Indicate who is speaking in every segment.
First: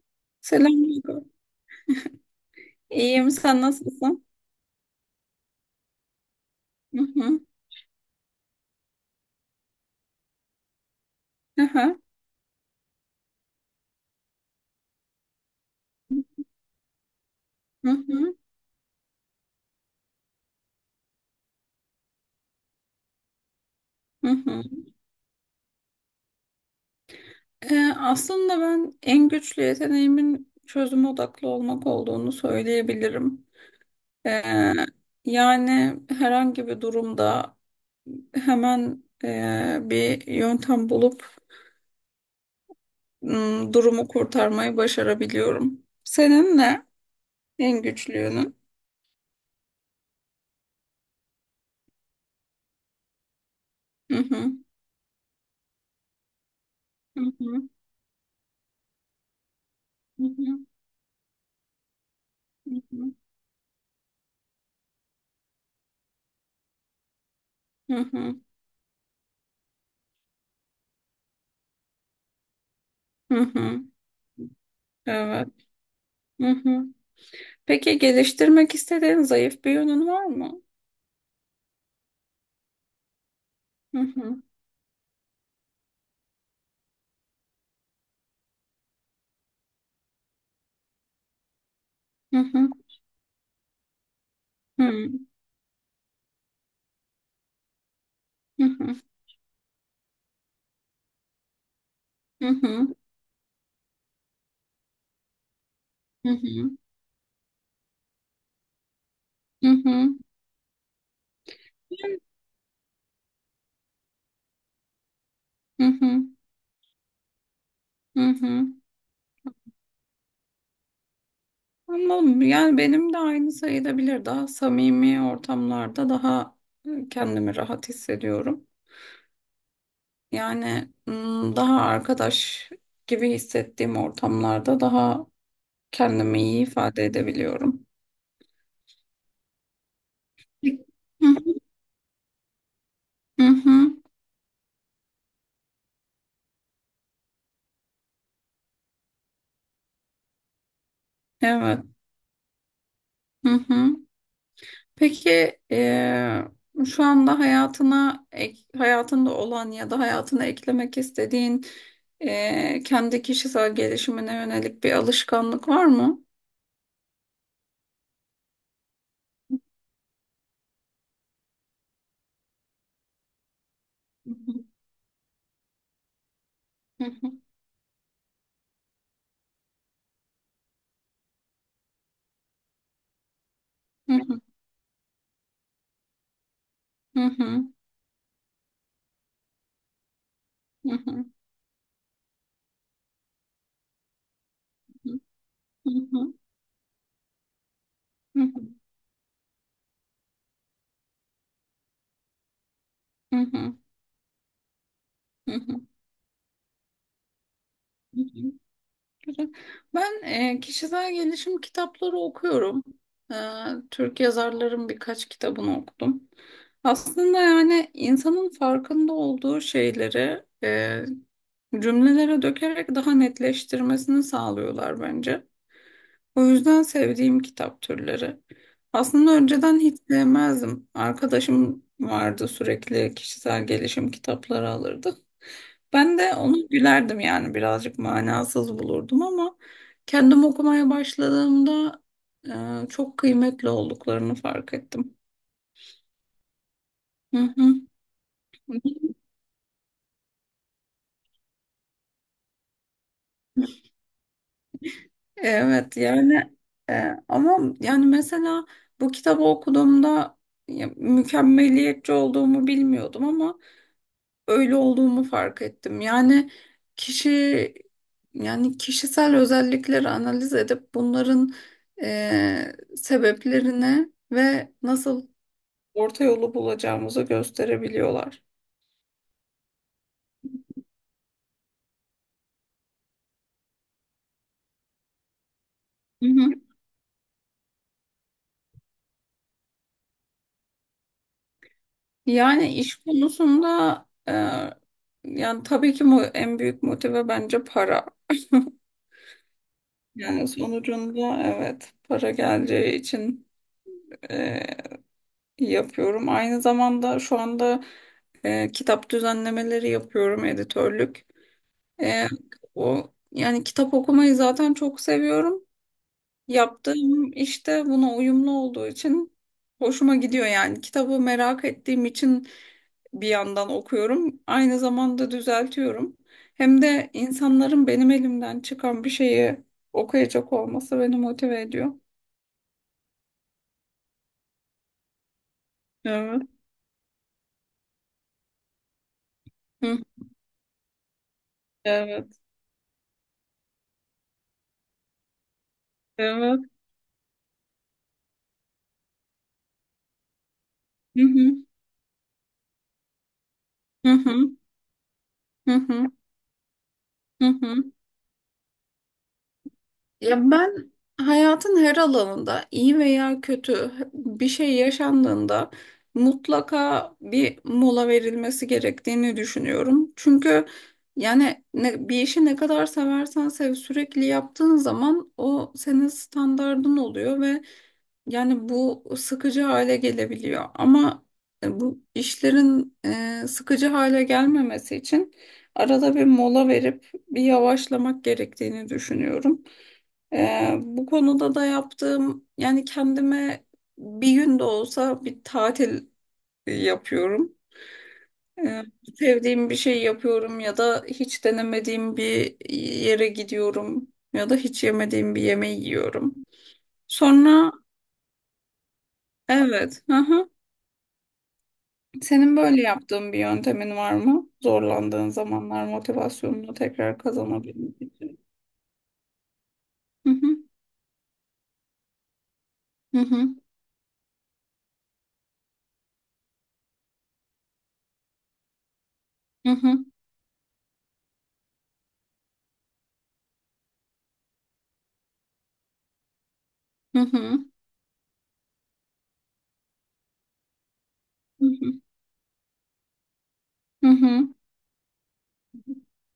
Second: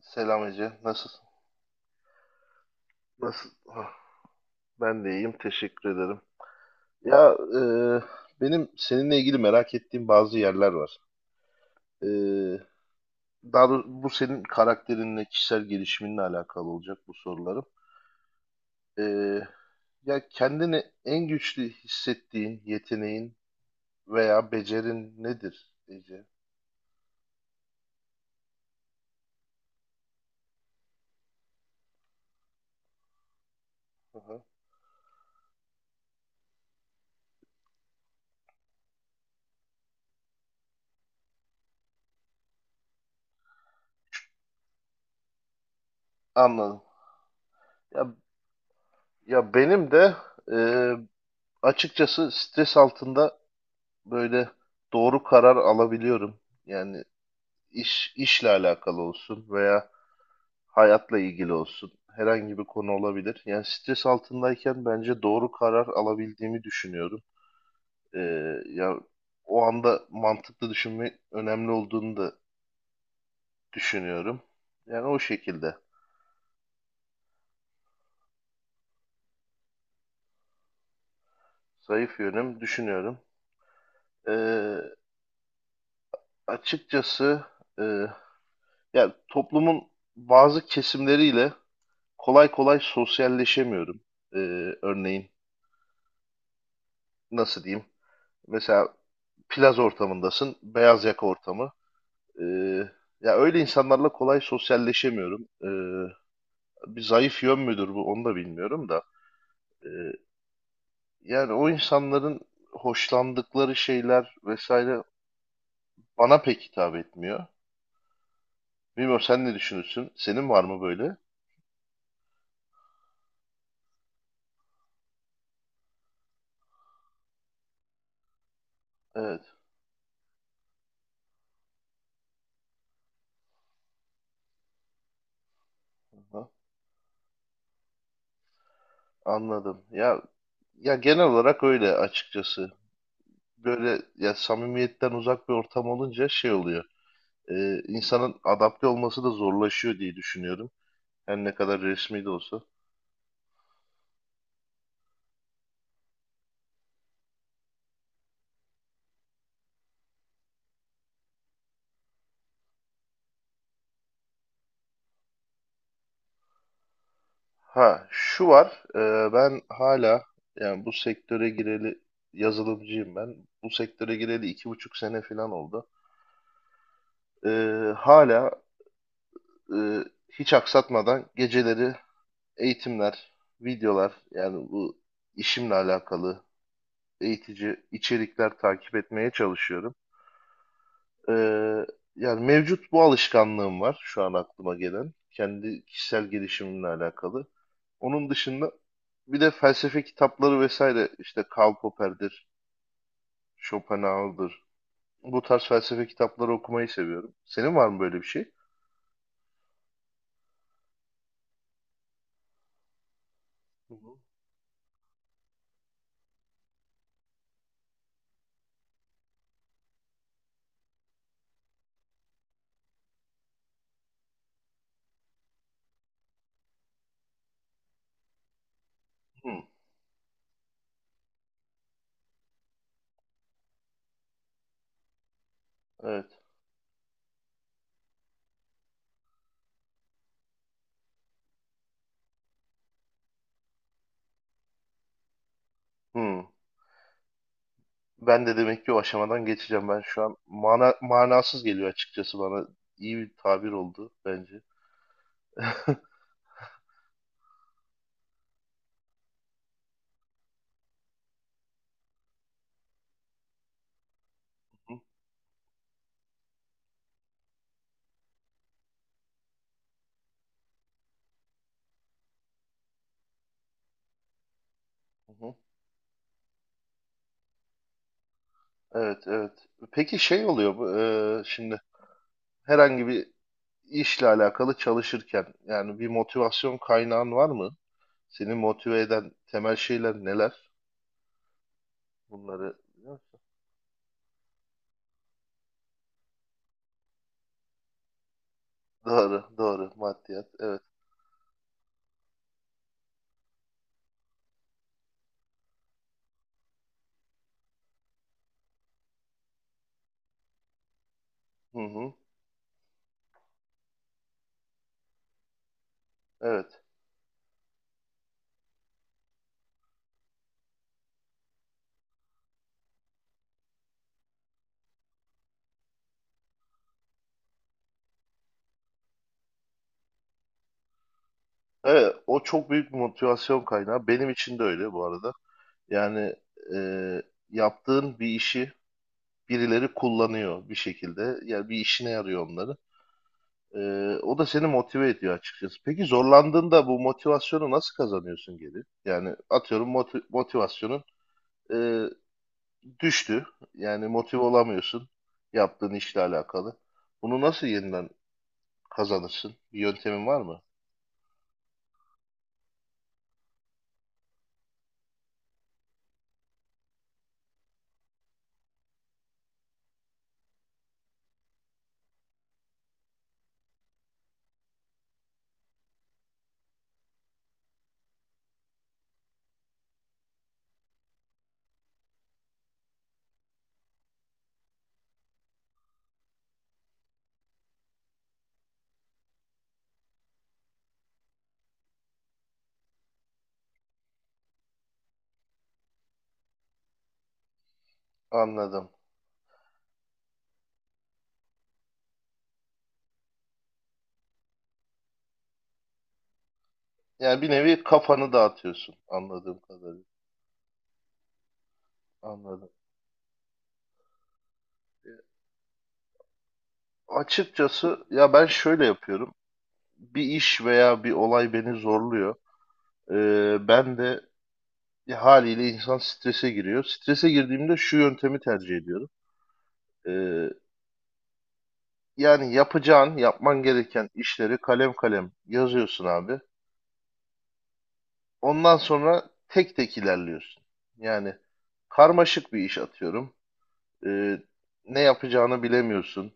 Speaker 1: Selam Ece. Nasılsın?
Speaker 2: Selamünaleyküm. İyiyim,
Speaker 1: Nasıl?
Speaker 2: sen
Speaker 1: Ah,
Speaker 2: nasılsın?
Speaker 1: Ben de iyiyim. Teşekkür ederim.
Speaker 2: Hı
Speaker 1: Ya
Speaker 2: hı,
Speaker 1: benim seninle ilgili merak ettiğim bazı yerler var.
Speaker 2: hı hı,
Speaker 1: E, daha doğrusu bu senin karakterinle, kişisel gelişiminle alakalı olacak bu sorularım.
Speaker 2: hı hı,
Speaker 1: E, ya kendini en güçlü hissettiğin yeteneğin
Speaker 2: hı
Speaker 1: veya
Speaker 2: hı.
Speaker 1: becerin nedir Ece?
Speaker 2: Aslında ben en güçlü yeteneğimin çözüm odaklı olmak olduğunu söyleyebilirim.
Speaker 1: Hı hı.
Speaker 2: Ee, yani herhangi bir durumda hemen bir yöntem bulup m, durumu kurtarmayı başarabiliyorum. Senin
Speaker 1: Anladım.
Speaker 2: en
Speaker 1: Ya,
Speaker 2: güçlü yönün?
Speaker 1: ya benim de e, açıkçası stres altında
Speaker 2: Hı
Speaker 1: böyle
Speaker 2: hı,
Speaker 1: doğru karar alabiliyorum. Yani
Speaker 2: hı hı,
Speaker 1: işle alakalı olsun veya
Speaker 2: hı hı,
Speaker 1: hayatla ilgili olsun. Herhangi bir
Speaker 2: hı
Speaker 1: konu
Speaker 2: hı,
Speaker 1: olabilir. Yani stres altındayken bence doğru karar alabildiğimi düşünüyorum.
Speaker 2: hı
Speaker 1: Ee,
Speaker 2: hı,
Speaker 1: ya o anda mantıklı düşünme önemli olduğunu da
Speaker 2: hı hı.
Speaker 1: düşünüyorum. Yani o
Speaker 2: Evet.
Speaker 1: şekilde
Speaker 2: Peki geliştirmek istediğin zayıf bir yönün var mı?
Speaker 1: zayıf yönüm düşünüyorum.
Speaker 2: Hı hı,
Speaker 1: Ee, açıkçası e, ya toplumun bazı kesimleriyle
Speaker 2: hı
Speaker 1: kolay
Speaker 2: hı,
Speaker 1: kolay sosyalleşemiyorum. Ee,
Speaker 2: hı,
Speaker 1: örneğin nasıl diyeyim?
Speaker 2: hı
Speaker 1: Mesela
Speaker 2: hı,
Speaker 1: plaz ortamındasın, beyaz yaka ortamı. Ee,
Speaker 2: hı hı,
Speaker 1: ya öyle insanlarla kolay sosyalleşemiyorum.
Speaker 2: hı hı,
Speaker 1: Bir zayıf yön müdür bu, onu da bilmiyorum da.
Speaker 2: hı
Speaker 1: Ee,
Speaker 2: hı.
Speaker 1: yani o insanların hoşlandıkları şeyler vesaire
Speaker 2: Hı hı,
Speaker 1: bana pek hitap etmiyor.
Speaker 2: hı hı.
Speaker 1: Bilmiyorum, sen ne düşünürsün? Senin var mı böyle?
Speaker 2: Anladım. Yani benim de aynı sayılabilir. Daha samimi ortamlarda daha kendimi rahat hissediyorum.
Speaker 1: Evet.
Speaker 2: Yani daha arkadaş gibi hissettiğim ortamlarda daha kendimi
Speaker 1: Aha,
Speaker 2: iyi ifade edebiliyorum.
Speaker 1: anladım. Ya ya genel
Speaker 2: Hı hı,
Speaker 1: olarak öyle açıkçası.
Speaker 2: hı
Speaker 1: Böyle
Speaker 2: hı.
Speaker 1: ya samimiyetten uzak bir ortam olunca şey oluyor. İnsanın adapte olması da zorlaşıyor diye düşünüyorum. Her ne kadar
Speaker 2: Evet.
Speaker 1: resmi de olsa.
Speaker 2: Hı hı. Peki şu anda hayatına hayatında olan ya da hayatına eklemek istediğin kendi kişisel gelişimine yönelik bir alışkanlık var mı?
Speaker 1: Ha, şu var. Ben hala, yani bu sektöre gireli, yazılımcıyım ben. Bu sektöre gireli 2,5 sene falan oldu. E, hala e, hiç aksatmadan geceleri eğitimler, videolar, yani bu işimle alakalı eğitici içerikler takip etmeye çalışıyorum. Ee, yani mevcut bu alışkanlığım var şu an aklıma gelen. Kendi kişisel gelişimimle alakalı. Onun dışında bir de felsefe kitapları vesaire, işte Karl Popper'dir, Schopenhauer'dır. Bu tarz felsefe kitapları okumayı seviyorum. Senin var mı böyle bir şey?
Speaker 2: Güzel. Ben kişisel gelişim kitapları okuyorum. E,
Speaker 1: Hı hı.
Speaker 2: Türk yazarların birkaç kitabını okudum. Aslında yani insanın farkında olduğu şeyleri cümlelere dökerek daha netleştirmesini sağlıyorlar bence. O yüzden sevdiğim kitap türleri. Aslında
Speaker 1: Hı,
Speaker 2: önceden hiç sevmezdim. Arkadaşım vardı, sürekli kişisel gelişim kitapları alırdı. Ben de
Speaker 1: evet.
Speaker 2: onu gülerdim yani, birazcık manasız bulurdum ama kendim okumaya başladığımda çok kıymetli olduklarını fark ettim.
Speaker 1: Hı.
Speaker 2: Hı hı.
Speaker 1: Ben de demek ki o aşamadan geçeceğim. Ben şu an manasız geliyor açıkçası bana. İyi bir tabir oldu bence. Hı
Speaker 2: Evet yani, ama yani mesela bu kitabı okuduğumda, ya, mükemmeliyetçi olduğumu bilmiyordum ama öyle olduğumu fark ettim. Yani kişi kişisel özellikleri analiz edip bunların sebeplerine ve nasıl
Speaker 1: hı.
Speaker 2: orta yolu bulacağımızı gösterebiliyorlar.
Speaker 1: Evet, evet. Peki şey oluyor bu, şimdi herhangi bir işle alakalı çalışırken, yani bir
Speaker 2: Hı hı.
Speaker 1: motivasyon kaynağın var mı? Seni motive eden temel şeyler neler?
Speaker 2: Yani
Speaker 1: Bunları
Speaker 2: iş konusunda, tabii ki en büyük motive bence para.
Speaker 1: doğru, doğru, maddiyat.
Speaker 2: Yani
Speaker 1: Evet.
Speaker 2: sonucunda evet, para geleceği için e, yapıyorum. Aynı zamanda şu anda kitap düzenlemeleri yapıyorum, editörlük.
Speaker 1: Hı hı.
Speaker 2: E, o yani kitap okumayı zaten çok seviyorum.
Speaker 1: Evet.
Speaker 2: Yaptığım işte buna uyumlu olduğu için hoşuma gidiyor yani. Kitabı merak ettiğim için bir yandan okuyorum. Aynı zamanda düzeltiyorum. Hem de insanların benim elimden çıkan bir şeyi okuyacak olması beni motive ediyor.
Speaker 1: Evet, o çok büyük bir motivasyon kaynağı. Benim için de öyle bu arada. Yani
Speaker 2: Evet.
Speaker 1: e, yaptığın bir işi birileri
Speaker 2: Hı.
Speaker 1: kullanıyor bir şekilde. Yani bir işine
Speaker 2: Evet.
Speaker 1: yarıyor onları. O da seni motive ediyor açıkçası. Peki
Speaker 2: Evet.
Speaker 1: zorlandığında bu motivasyonu nasıl kazanıyorsun geri? Yani atıyorum, motivasyonun
Speaker 2: Hı hı.
Speaker 1: e, düştü. Yani
Speaker 2: Hı
Speaker 1: motive
Speaker 2: hı.
Speaker 1: olamıyorsun
Speaker 2: Hı
Speaker 1: yaptığın
Speaker 2: hı.
Speaker 1: işle alakalı. Bunu
Speaker 2: Hı
Speaker 1: nasıl
Speaker 2: hı.
Speaker 1: yeniden kazanırsın? Bir yöntemin var
Speaker 2: Ya
Speaker 1: mı?
Speaker 2: ben hayatın her alanında iyi veya kötü bir şey yaşandığında mutlaka bir mola verilmesi gerektiğini düşünüyorum. Çünkü yani bir işi ne kadar seversen sev, sürekli yaptığın zaman o senin standardın oluyor ve yani bu sıkıcı hale gelebiliyor. Ama bu işlerin sıkıcı hale gelmemesi için arada bir mola verip bir yavaşlamak gerektiğini düşünüyorum. Bu konuda da yaptığım, yani kendime bir gün de olsa bir tatil yapıyorum. Ee,
Speaker 1: Anladım.
Speaker 2: sevdiğim bir şey yapıyorum ya da hiç denemediğim bir yere gidiyorum ya da hiç yemediğim bir yemeği yiyorum.
Speaker 1: Yani bir
Speaker 2: Sonra.
Speaker 1: nevi kafanı dağıtıyorsun, anladığım
Speaker 2: Evet,
Speaker 1: kadarıyla.
Speaker 2: hı hı. Senin
Speaker 1: Anladım.
Speaker 2: böyle yaptığın bir yöntemin var mı?
Speaker 1: E,
Speaker 2: Zorlandığın zamanlar motivasyonunu tekrar kazanabilmek
Speaker 1: Açıkçası ya
Speaker 2: için.
Speaker 1: ben şöyle yapıyorum. Bir
Speaker 2: Hı hı.
Speaker 1: iş veya bir olay beni zorluyor.
Speaker 2: Hı hı.
Speaker 1: Ben de Ya, haliyle insan strese giriyor. Strese girdiğimde şu yöntemi tercih ediyorum.
Speaker 2: Hı hı.
Speaker 1: Ee, yani yapacağın, yapman gereken işleri kalem kalem yazıyorsun abi.
Speaker 2: Hı hı.
Speaker 1: Ondan sonra tek tek ilerliyorsun. Yani
Speaker 2: Hı hı.
Speaker 1: karmaşık bir iş, atıyorum.
Speaker 2: Hı
Speaker 1: Ee,
Speaker 2: hı.
Speaker 1: ne yapacağını bilemiyorsun.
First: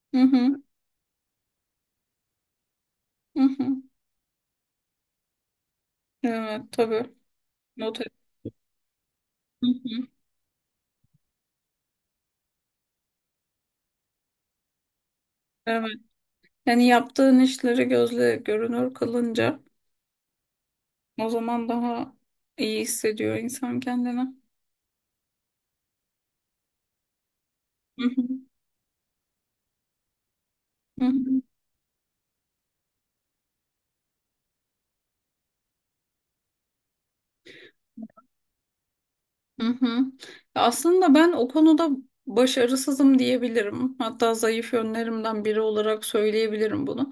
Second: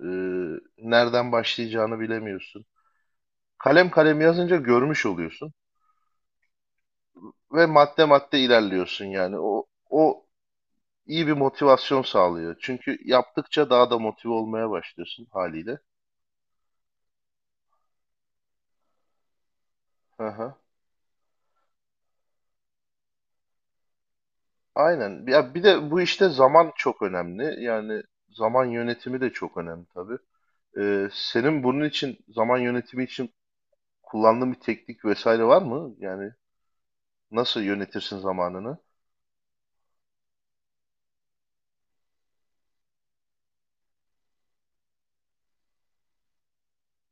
Speaker 1: Ee,
Speaker 2: Hı hı.
Speaker 1: nereden başlayacağını bilemiyorsun.
Speaker 2: Hı hı.
Speaker 1: Kalem kalem yazınca görmüş oluyorsun
Speaker 2: Evet, tabii.
Speaker 1: ve
Speaker 2: Not
Speaker 1: madde
Speaker 2: et.
Speaker 1: madde ilerliyorsun yani. O
Speaker 2: Hı hı.
Speaker 1: o iyi bir motivasyon sağlıyor. Çünkü yaptıkça daha da motive olmaya başlıyorsun haliyle.
Speaker 2: Evet. Yani yaptığın işleri gözle görünür kılınca
Speaker 1: Hı hı.
Speaker 2: o zaman daha iyi hissediyor insan kendini.
Speaker 1: Aynen. Ya bir de bu işte zaman çok önemli. Yani
Speaker 2: Hı hı.
Speaker 1: zaman yönetimi de çok önemli tabii.
Speaker 2: Hı hı.
Speaker 1: Senin bunun için, zaman yönetimi için, kullandığın bir teknik vesaire var mı? Yani nasıl yönetirsin zamanını?
Speaker 2: Hı hı. Ya, aslında ben o konuda başarısızım diyebilirim. Hatta zayıf yönlerimden biri olarak söyleyebilirim bunu.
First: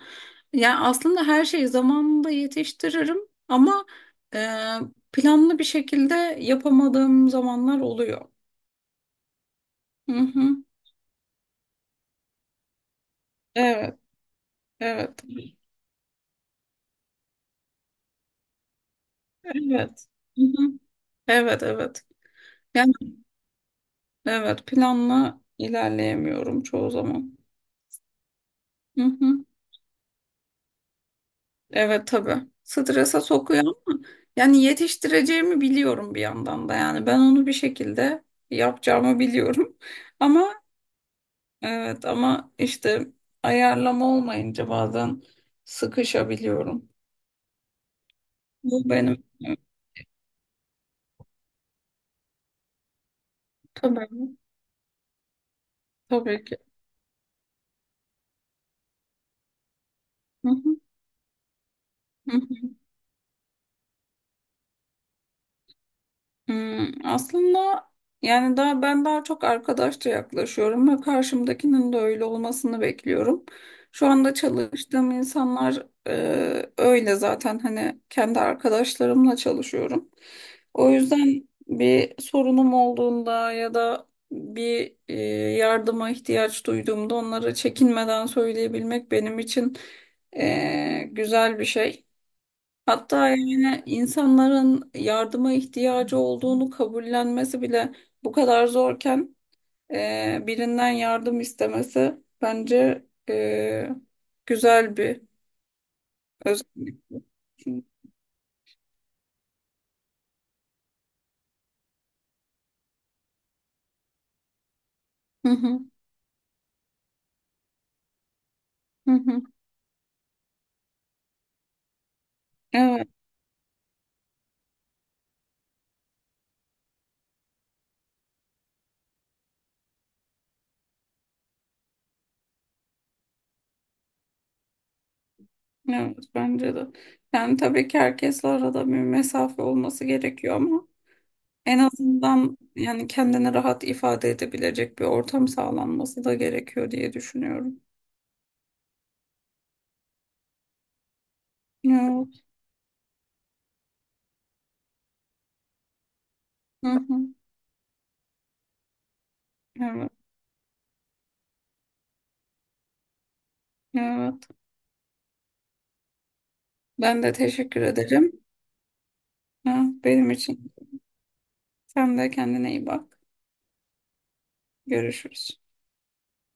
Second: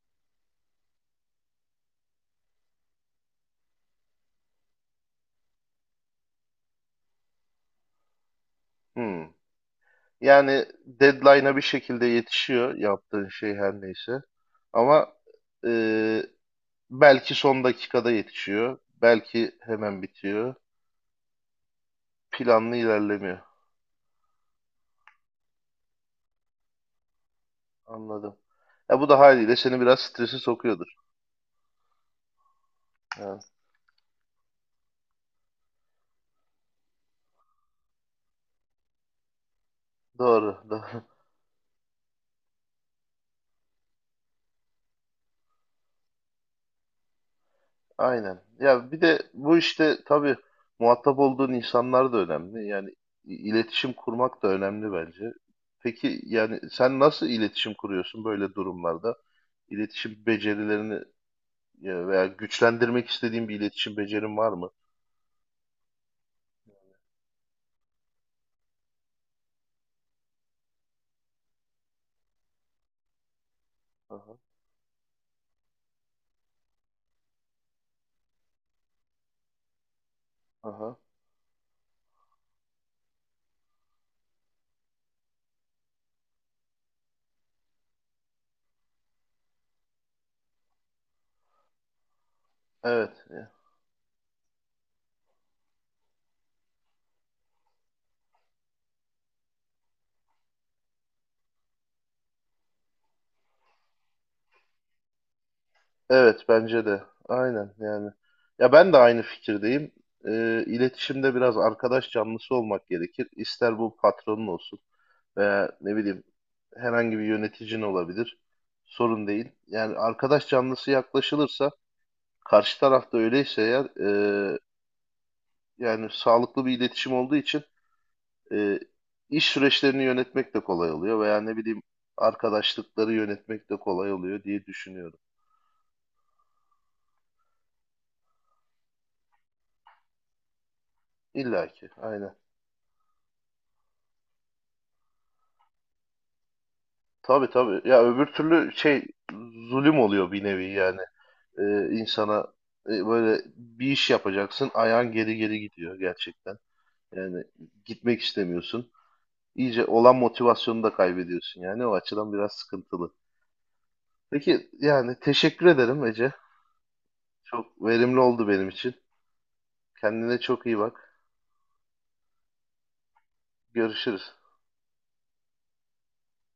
Speaker 2: Yani aslında her şeyi zamanında yetiştiririm ama e, planlı bir şekilde yapamadığım zamanlar oluyor.
Speaker 1: Hmm.
Speaker 2: Hı hı.
Speaker 1: Yani deadline'a bir şekilde yetişiyor yaptığın şey her
Speaker 2: Evet,
Speaker 1: neyse. Ama
Speaker 2: evet.
Speaker 1: e, belki son dakikada yetişiyor. Belki hemen
Speaker 2: Evet.
Speaker 1: bitiyor.
Speaker 2: Evet, evet.
Speaker 1: Planlı
Speaker 2: Yani
Speaker 1: ilerlemiyor.
Speaker 2: evet, planla ilerleyemiyorum çoğu zaman.
Speaker 1: Anladım. Ya
Speaker 2: Hı
Speaker 1: bu da
Speaker 2: hı.
Speaker 1: haliyle seni biraz strese sokuyordur.
Speaker 2: Evet, tabii. Strese
Speaker 1: Yani
Speaker 2: sokuyor ama yani yetiştireceğimi biliyorum bir yandan da, yani ben onu bir şekilde yapacağımı biliyorum. Ama
Speaker 1: doğru, doğru.
Speaker 2: evet, ama işte ayarlama olmayınca bazen sıkışabiliyorum.
Speaker 1: Aynen.
Speaker 2: Bu
Speaker 1: Ya bir de
Speaker 2: benim.
Speaker 1: bu işte tabii muhatap olduğun insanlar da önemli. Yani iletişim
Speaker 2: Tabii,
Speaker 1: kurmak da önemli bence. Peki
Speaker 2: tabii ki.
Speaker 1: yani sen nasıl iletişim kuruyorsun böyle durumlarda? İletişim
Speaker 2: Hı
Speaker 1: becerilerini veya
Speaker 2: hı.
Speaker 1: güçlendirmek istediğin bir iletişim becerin var mı?
Speaker 2: Aslında yani daha ben daha çok arkadaşça yaklaşıyorum ve karşımdakinin de öyle olmasını bekliyorum. Şu anda
Speaker 1: Aha,
Speaker 2: çalıştığım insanlar öyle zaten, hani kendi arkadaşlarımla çalışıyorum. O
Speaker 1: aha.
Speaker 2: yüzden bir sorunum olduğunda ya da bir yardıma ihtiyaç duyduğumda onlara çekinmeden söyleyebilmek benim için güzel bir şey.
Speaker 1: Evet.
Speaker 2: Hatta yani insanların yardıma ihtiyacı olduğunu kabullenmesi bile bu kadar zorken birinden yardım istemesi bence güzel bir
Speaker 1: Evet, bence
Speaker 2: özellik.
Speaker 1: de. Aynen yani. Ya ben de aynı fikirdeyim. İletişimde biraz arkadaş canlısı olmak gerekir. İster bu patronun olsun
Speaker 2: Hı
Speaker 1: veya
Speaker 2: hı,
Speaker 1: ne bileyim, herhangi bir yöneticin olabilir.
Speaker 2: hı
Speaker 1: Sorun
Speaker 2: hı.
Speaker 1: değil. Yani arkadaş canlısı yaklaşılırsa, karşı
Speaker 2: Evet,
Speaker 1: tarafta öyleyse eğer, e, yani sağlıklı bir iletişim olduğu için, e, iş süreçlerini yönetmek de kolay oluyor veya, ne bileyim, arkadaşlıkları yönetmek de kolay oluyor diye düşünüyorum.
Speaker 2: evet bence de. Yani tabii ki herkesle arada bir mesafe olması gerekiyor ama
Speaker 1: İlla
Speaker 2: en
Speaker 1: ki. Aynen.
Speaker 2: azından yani kendini rahat ifade edebilecek bir ortam sağlanması da gerekiyor diye
Speaker 1: Tabii
Speaker 2: düşünüyorum.
Speaker 1: tabii. Ya öbür türlü şey, zulüm oluyor bir nevi yani. İnsana
Speaker 2: Evet.
Speaker 1: böyle bir iş yapacaksın, ayağın geri geri gidiyor gerçekten.
Speaker 2: Hı hı.
Speaker 1: Yani gitmek istemiyorsun. İyice
Speaker 2: Evet.
Speaker 1: olan motivasyonunu da kaybediyorsun, yani o açıdan biraz sıkıntılı.
Speaker 2: Evet.
Speaker 1: Peki yani teşekkür ederim Ece.
Speaker 2: Ben de
Speaker 1: Çok
Speaker 2: teşekkür
Speaker 1: verimli
Speaker 2: ederim.
Speaker 1: oldu benim için.
Speaker 2: Ha, benim
Speaker 1: Kendine çok
Speaker 2: için.
Speaker 1: iyi bak.
Speaker 2: Sen de kendine iyi bak.
Speaker 1: Görüşürüz.
Speaker 2: Görüşürüz.